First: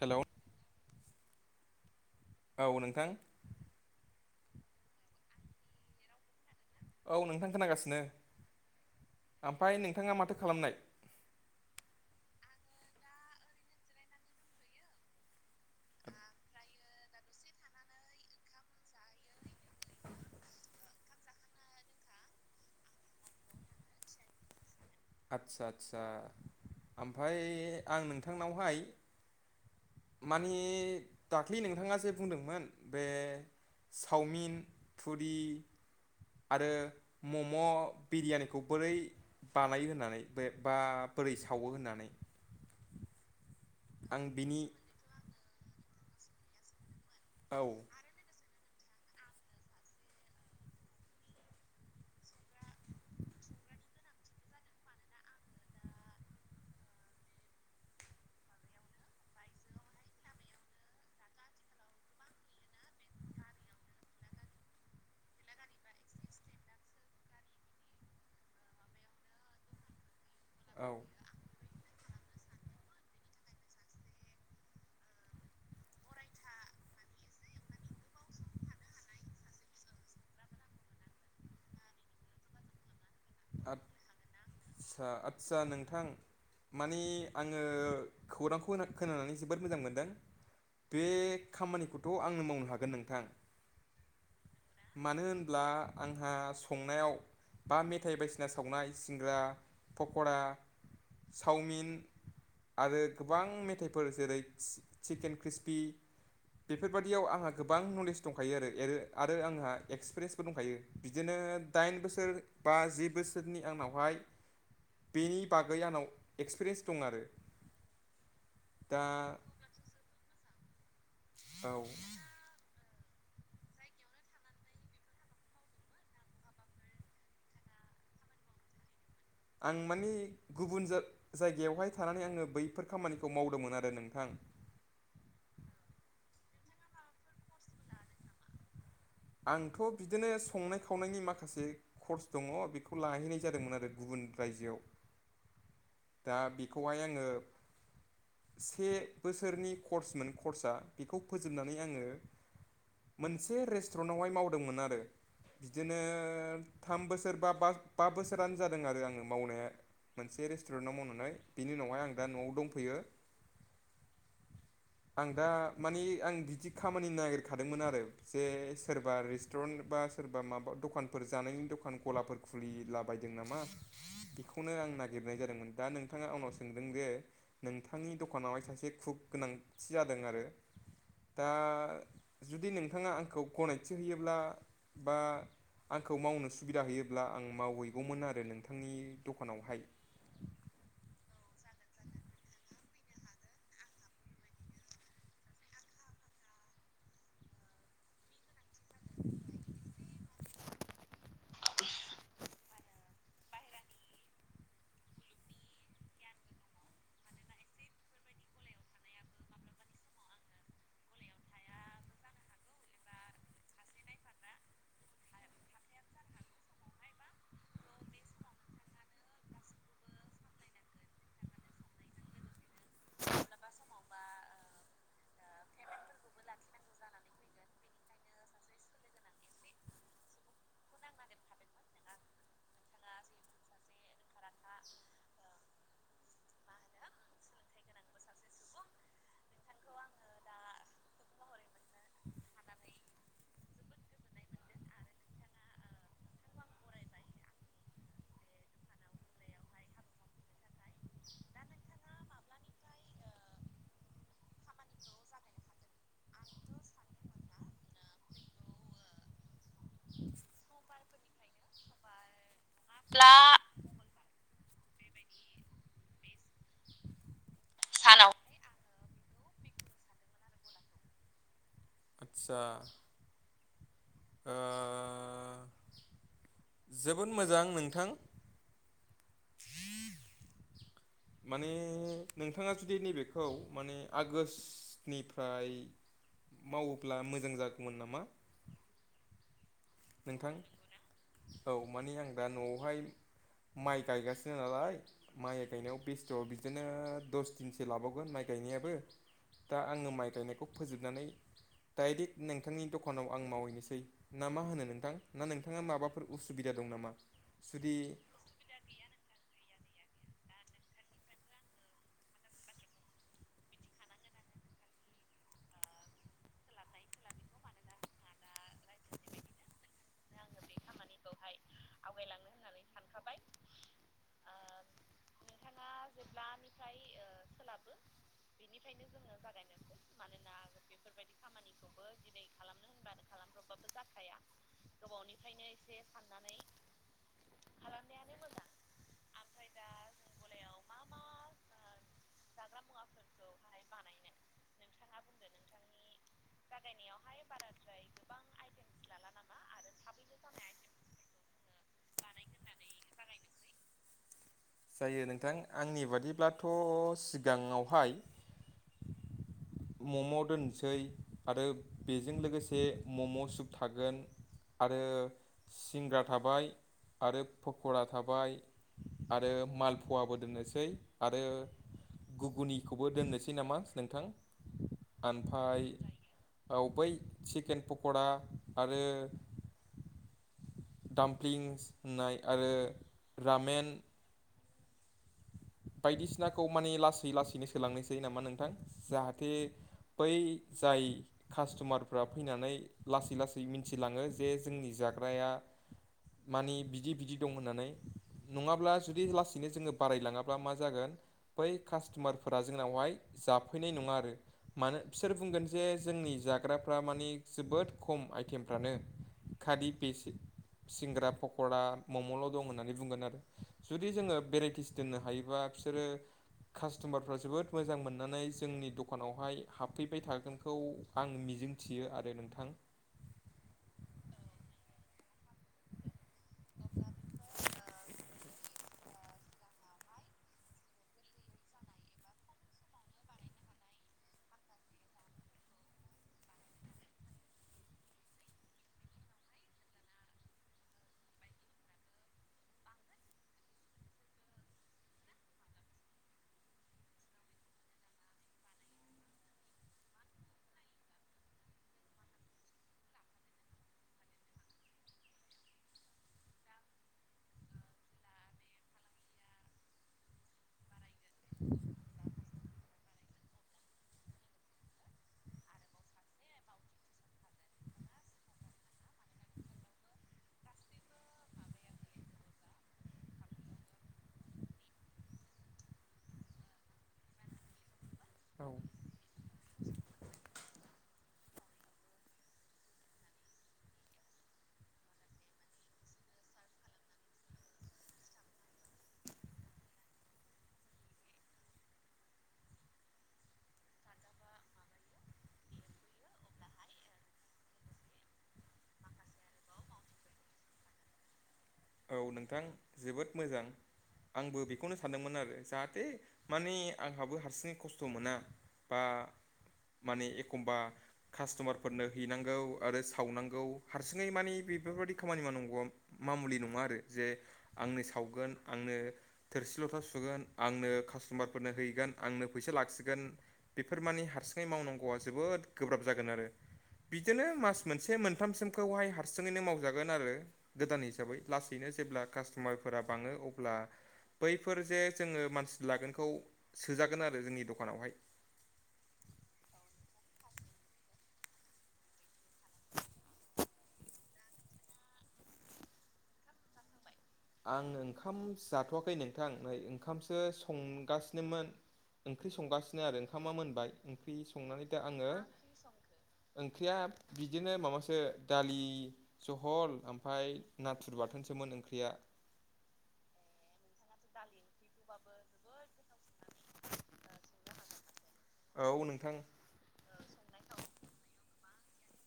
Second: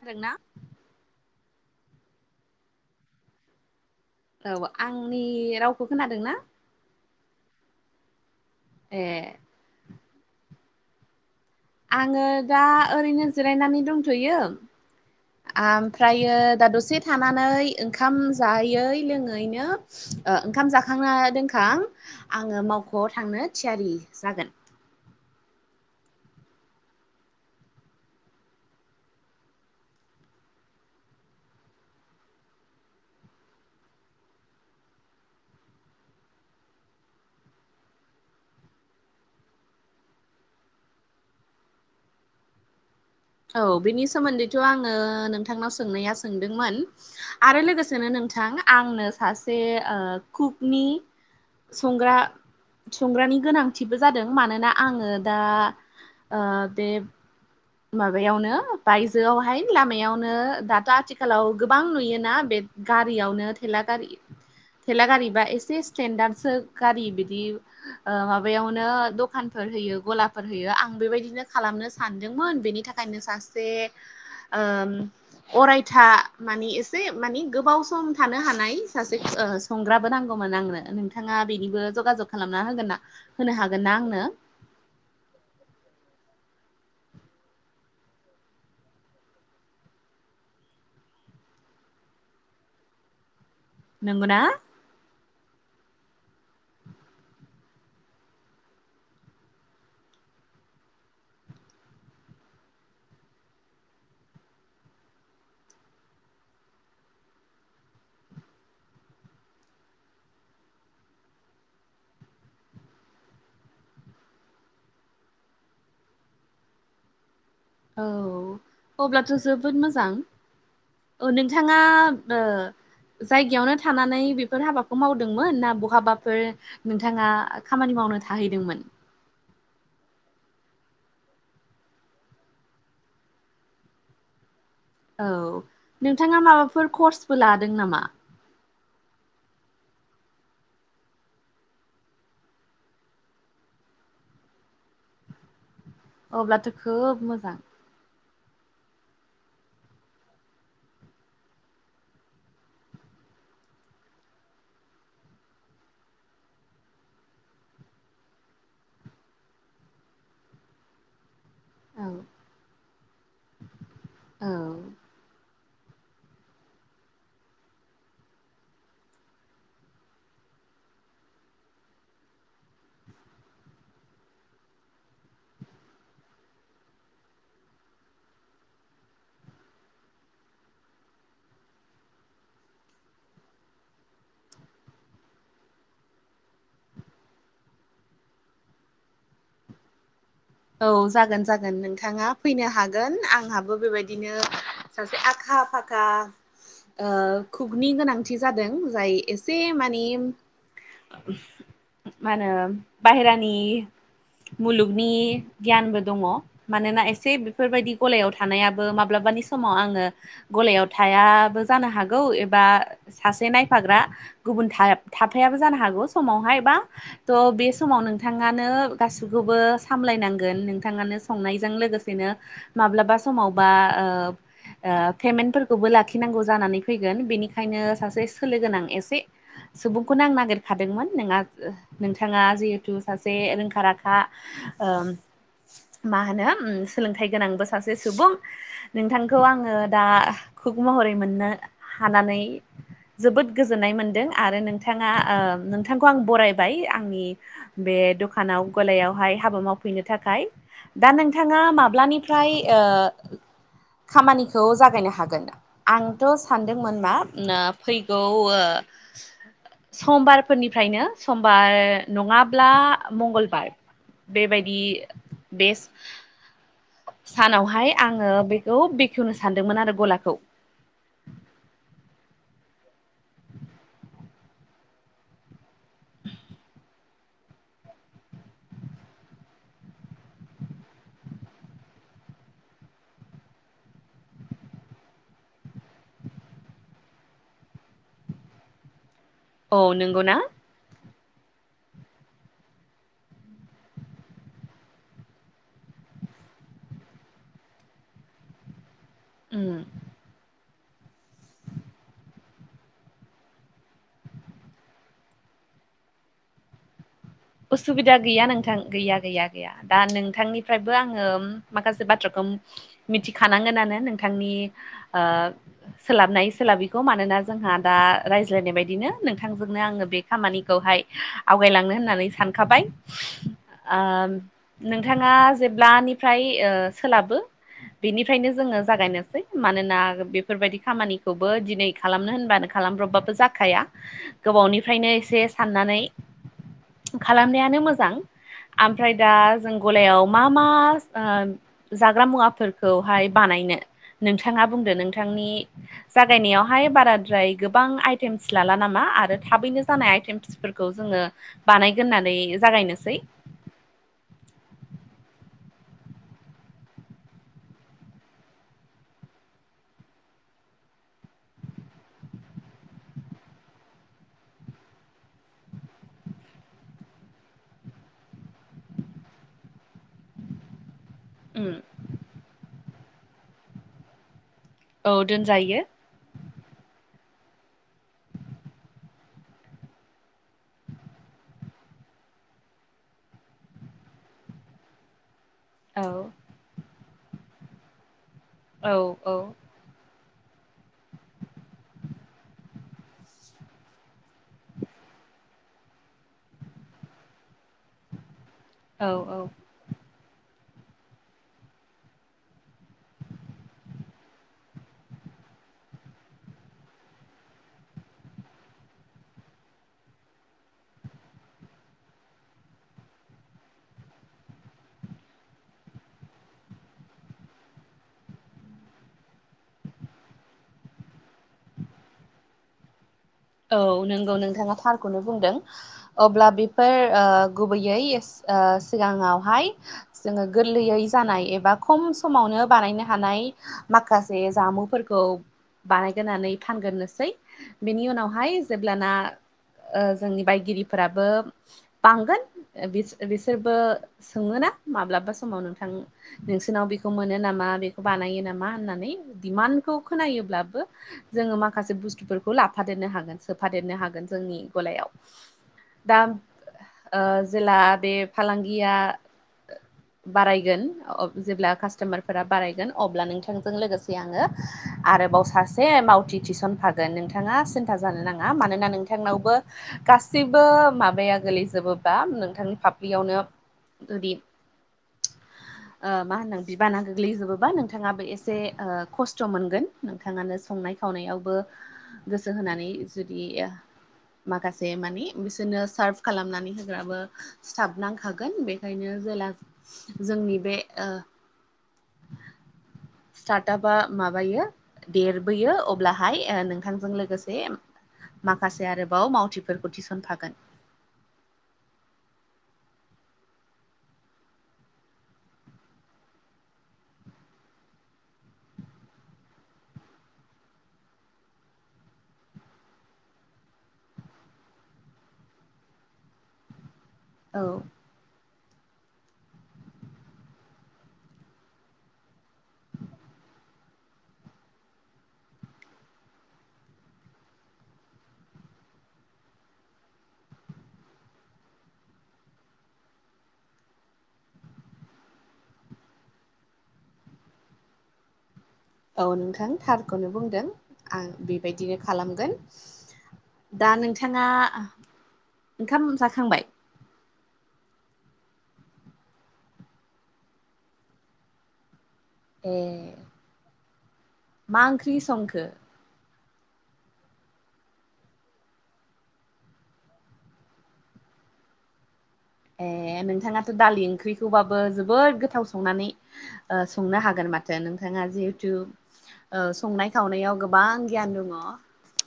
Hello आरोना औ नोंथां औ आंनि रावखौ खोनादों ना औ नोंथां खोनागासिनो ए आमफ्राय नोंथांआ माथो खालामनाय आङो दा ओरैनो जिरायनानै दंथ'यो आमफ्रायो दा दसे थानानै ओंखाम जायै लोङै ओरैनो ओंखाम जा थांखांना दोनखां आङो मावख'आव थांनो थिआरि जागोन आदसा आदसा आमफाय आं नोंथांनावहाय मानि दाखलि नोंथांआ जे बुंदोंमोन बे सावमिन फुरि आरो मम' बिरियानिखौ बोरै बानायो होननानै बेबा बोरै सावो होननानै औ बिनि आं सोमोन्दैथ' बिनि आङो नोंथांनाव सोंनाया सोंदोंमोन आरो औ लोगोसेनो नोंथां आंनो सासे ओ कुकनि संग्रा संग्रानि गोनांथिबो जादों मानोना आङो दा ओ बे माबायावनो बायजोआवहाय लामायावनो दाथ' आथिखालाव गोबां नुयोना बे गारिआवनो थेला गारि थेला गारिबा एसे स्टेेनदाटसो गारि बिदि ओ माबायावनो दखानफोर होयो ग'लाफोर होयो आं औ बेबायदिनो खालामनो सानो मोन बेनि थाखायनो सासे अरायथा मानि एसे मानि गोबाव सम थानो हानाय सासे ओ संग्राबो नांगौमोन आंनो नोंथांआ बेनिबो ज'गा ज'ग खालामना होगोन ना होनो हागोन ना आंनो आदसा आदसा नोंथां माने आङो खौरांखौ खो खोनानानै जोबोद मोजां मोनदों बे खामानिखौथ' आंनो मावनो हागोन नोंथां नोंगौना मानो होनब्ला आंहा संनायाव बा मेथाइ बायदिसिना सावनाय सिंग्रा पक'रा सावमिन आरो गोबां मेथाइफोर जेरै चिकेन क्रिस्पि बेफोरबादिआव आंहा गोबां नलेज दंखायो एरो आरो आरो आंहा एक्सपेरियेन्सबो दंखायो बिदिनो दाइन बोसोर बा जि बोसोरनि आंनावहाय बेनि बागै आंनाव एक्सपेरेयेन्स दं आरो औ दा अब्लाथ' जोबोद मोजां ओ औ नोंथांआ ओ जायगायावनो थानानै बेफोर हाबाखौ मावदोंमोन ना बहाबाफोर नोंथांआ खामानि मावनो थाहैदोंमोन आं मानि गुबुन जायगायावहाय थानानै आङो बैफोर खामानिखौ मावदोंमोन आरो नोंथां औ नोंथांआ माबाफोर करसबो लादों नामा आंथ' बिदिनो संनाय खावनायनि माखासे कर्स दङ बेखौ लहैनाय जादोंमोन आरो गुबुन रायजोआव दा अब्लाथ' बेखौहाय खोब आङो मोजां से बोसोरनि कर्समोन कर्साआ बेखौ फोजोबनानै आङो। मोनसे रेस्टुरेन्टावहाय मावदोंमोन आरो। बिदिनो थाम बोसोर बा बा बा बोसोरानो जादों आरो आङो मावनाया। मोनसे रेस रेस्टुरेन्टाव मावनानै बिनि उनावहाय औ आं दा न आव दंफैयो औ आं दा दा मानि आं बिदि खामानि नागिरखादोंमोन आरो। जे सोरबा रेस्टुरेन्ट बा सोरबा माबा दखानफोर जानायनि दखान गलाफोर खुलिलाबायदों नामा बेखौनो आं नागिरनाय जादोंमोन। दा नोंथाङा आंनाव सोंदों जे नोंथांनि दखानावहाय सासे कुक गोनांथि जादों आरो। दा जुदि नोंथाङा आंखौ गनायथि होयोब्ला बा आंखौ मावनो सुबिदा होयोब्ला आं मावहैगौमोन आरो नोंथांनि दखानावहाय। औ जागोन जागोन नोंथाङा फैनो हागोन आंहाबो बेबायदिनो सासे आखा फाखा ओ खुगनि गोनां जादों जाय एसे मानि मा होनो बायेरानि मुलुगनि गियानबो दङ मानोना एसे बेफोरबायदि गलायाव थानायाबो माब्लाबानि समाव आङो। गलायाव थायाबो जानो हागौ एबा सासे नायफाग्रा गुबुन थाइब थाथायाबो जानो हागौ समावहाय बा थ' बे समाव नोंथाङानो गासिखौबो सामलायनांगौ नोंथाङानो संनायजों लोगोसेनो माब्लाबा समावबा ओ ओ पेमेन्टफोरखौबो लाखिनांगौ जानानै फैगोन, बेनिखायनो सासे सोलो गोनां एसे सुबुंखौनो आं नागिरखादोंमोन नोंहा नोंथाङा जि थु सासे रोंखा राखा ओम मा होनो ओम सोलोंथाइ गोनांबो सासे सुबुं नोंथांखौ आङो दा खुग महरै मोननो हानानै जोबोद गोजोननाय मोनदों आरो नोंथाङा ओ नोंथांखौ आं बरायबाय आंनि बे दखानाव गलायावहाय हाबा मावफैनो थाखाय दा नोंथाङा माब्लानिफ्राय ओ खामानिखौ जागायनो हागोन। आंथ' सानदोंमोन मा ओमा फैगौ ओ समबारफोरनिफ्रायनो समबार नङाब्ला मंगलबार बेबायदि बेस सानावहाय आङो बेखौ बेखेवनो सानदोंमोन आरो गलाखौ। आदसा ओ जोबोद मोजां नोंथां। माने नोंथाङा जुदि नैबेखौ माने आगोष्टनिफ्राय मावोब्ला मोजां जागौमोन नामा? औ नों नोंथां औ मानि आं दा न'आवहाय माइ गायगासिनो नालाय माइ गायनायाव बेस्थ' बिदिनो दस दिनसो लाबावगोन माइ गायनायाबो ‌। उम दा आङो माइ गायनायखौ फोजोबनानै डाइरेक्ट नोंथांनि दखानाव आं मावहैनोसै ना मा होनो नों नोंथां ना नोंथाङा माबाफोर उसुबिदा दं नामा? जुदि उसुबिदा गैया नोंथां गैया गैया। गैया दा नोंथांनिफ्रायबो आङो उम माखासे बाथ्राखौ उम मिथिखानांगोनानो नोंथांनि ओ सोलाबनाय सोलाबिखौ मानोना जोंहा दा रायज्लायनाय बायदिनो नोंथांजोंनो आङो बे खामानिखौहाय आवगायलांनो होननानै सानखाबाय ओ नोंथांआ जेब्लानिफ्राय ओ सोलाबो बेनिफ्रायनो जोङो जागायनोसै मानोना बेफोरबादि खामानिखौबो दिनै खालामनो होनबानो खालामब्र'बबाबो जाखाया गोबावनिफ्रायनो एसे साननानै साननानै खालामनायानो मोजां आमफ्राय दा जों ग'लायाव मा मा ओ जाग्रा मुवाफोरखौहाय बानायनो नोंथांआ बुंदो नोंथांनि जागायनायाव बाहाय बाराद्राय गोबां आइटेमस लाला नामा आरो थाबैनो जानाय आइटेमसफोरखौ जोङो बानायगोरनानै जागायनोसै जायो नोंथां आंनि बादिब्लाथ' सिगांआवहाय मम' दोनसै आरो बेजों लोगोसे मम' सुप थागोन। आरो सिंग्रा थाबाय। आरो पकरा थाबाय आरो माल फवाबो दोननोसै। आरो उम गुगुनिखौबो दोननोसै नामा नोंथां? औ दोनजायो आमफाय औ बै चिकेन पक'रा आरो दामफ्लिंस होननाय आरो रामेन औ बायदिसिनाखौ माने लासै लासैनो सोलांनायसै नामा नोंथां औ जाहाथे बै जाय कास्टमारफ्रा फैनानै लासै लासै मिथिलाङो जे जोंनि जाग्राया मानि बिदि बिदि दं होननानै नङाब्ला औ जुदि औ लासैनो जोङो बारायलाङा ब्ला मा जागोन बै कास्ट'मारफोरा जोंनावहाय जाफैनाय नङा आरो। मानो बिसोर बुंगोन जे जोंनि जाग्राफ्रा मानि जोबोद खम आइटेमफ्रानो। खालि फेसे सिंग्रा पक'रा मम'ल' दं होननानै बुंगोन आरो जुदि जोङो भेराइटिस दोननो हायो बा बिसोरो कास्ट'मारफ्रा जोबोद मोजां मोननानै जोंनि दखानावहाय हाबफैबाय थागोनखौ आं मिजिं थियो आरो नोंथां। औ नंगौ नोंथाङा थारखौनो बुंदों। अब्ला बेफोर ओ गुबैयै ओ सिगाङावहाय जोङो गोरलैयै जानाय एबा खम समावनो बानायनो हानाय माखासे जामुफोरखौ बानायग्रोनानै फानग्रोनोसै बेनि उनाव हाय जेब्लाना ओ जोंनि बायगिरिफोराबो बांगोन ओ बिसोरबो सोङोना माब्लाबा समाव नोंथां नोंसोरनाव बेखौ मोनो नामा बेखौ बानायो नामा होननानै डिमान्डखौ खोनायोब्लाबो जोङो माखासे बुस्थुफोरखौ लाफादेरनो हागोन सोफादेरनो हागोन जोंनि गलायाव। दा जेला बे फालांगिया बारायगोन अब जेब्ला कास्टमार फोरा बारायगोन अब्ला नोंथांजों लोगोसे आङो आरोबाव सासे मावथि थिसनफा गोन नोंथाङा सिन्था जानो नाङा मानोना नोंथांनावबो गा सिबबो माबाया गोलैजोबोबा नोंथांनि फाफ्लियावनो जुदि ओ मा होनदों बिबाना गोग्लैजोबोबा नोंथाङाबो एसे से औ ओ खस्थ' मोनगोन नोंथाङानो संनाय खावनायावबो जो होनानै जुदि माखासे मानि बिसोरनो सार्भ खालामनानै होग्राबो सिथाबलांखागोन बेखायनो जेला जोंनि बे ओ [inaudible] स्टार्टआपा माबायो देरबोयो अब्लाहाय ओ नोंथांजों लोगो गोसे माखासे आरोबाव मावथिफोरखौ थिसनफागोन। औ नोंथां जोबोद मोजां। आंबो बेखौनो सानदोंमोन आरो जाहाथे माने आंहाबो हारसिङै खस्थ' मोना। बा माने एखमबा कास्ट'मारफोरनो हैनांगौ आरो सावनांगौ हारसिङै मानि बेफोरबायदि खामानि मावनांगौआ मामुलि नङा आरो जे औ आंनो सावगोन आंनो थोरसि लथा सुगोन आंनो कास्ट'मारफोरनो हैगोन आंनो फैसा लाखिगोन। बेफोर मानि हारसिङै मावनांगौआ जोबोद गोब्राब जागोन आरो। बिदिनो मास मोनसे मोनथामसिमखौहाय हारसिङैनो मावजागोन आरो गोदान हिसाबै। लासैनो जेब्ला कास्ट'मारफोरा बाङो अब्ला बैफोर जे जोङो मानसि लागोनखौ सोजागोन आरो जोंनि दखानावहाय। औ नोंथां थारखौनो बुंदों आं बेबायदिनो खालामगोन। दा नोंथाङा ओंखाम जाखांबाय? आं ओंखाम जाथ'वाखै नोंथां नै ओंखामसो संगासिनोमोन। ओंख्रि ए संगासिनो आरो ओंखामा मोनबाय ओंख्रि मा संनानै दा ओंख्रि आङो संखो ओंख्रिया बिदिनो माबासो दालि जहल ओमफाय नाथुर बाथोनसोमोन ओंख्रिया। ए नोंथाङाथ' दालि ओंख्रिखौबाबो जोबोद गोथाव संनानै ओ संनो हागोन माथो नोंथाङा जिथु औ नोंथां ओ संनाय खावनायाव गोबां गियान दङ।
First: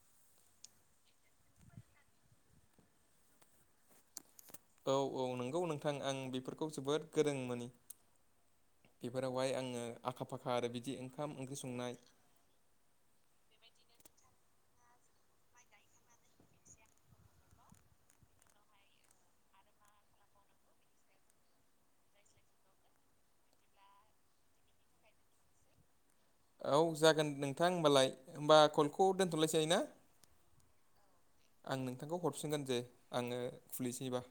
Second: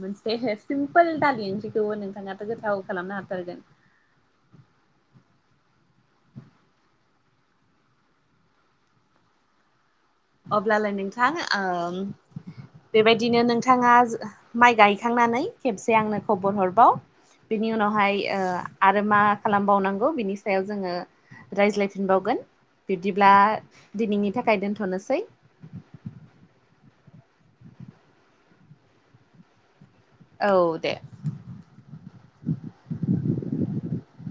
मोनसे हे सिमपोल दालि ओंख्रिखौ नोंथाङाथ' गोथाव खालामनो हाथारगोन। औ औ नोंगौ नोंथां आं बेफोरखौ जोबोद गोरों मोनि बेफोरावहाय आङो आखा फाखा आरो अब्लालाय बिदि नोंथां ओंखाम ओंख्रि ओम संनाय बेबायदिनो नोंथाङा माइ गायखांनानै खेबसे आंनो खबर हरबाव बिनि उनावहाय ओ आरो मा खालामबावनांगौ बिनि सायाव जोङो रायज्लायफिनबावगोन बिब्दिब्ला दिनैनि थाखाय दोन्थ'नोसै। औ जागोन नोंथां होमबालाय होमबा कलखौ दोनथ'लायसै ना? औ दे। आं नोंथांखौ हरफिनगोन जे आङो खुलिसैबा।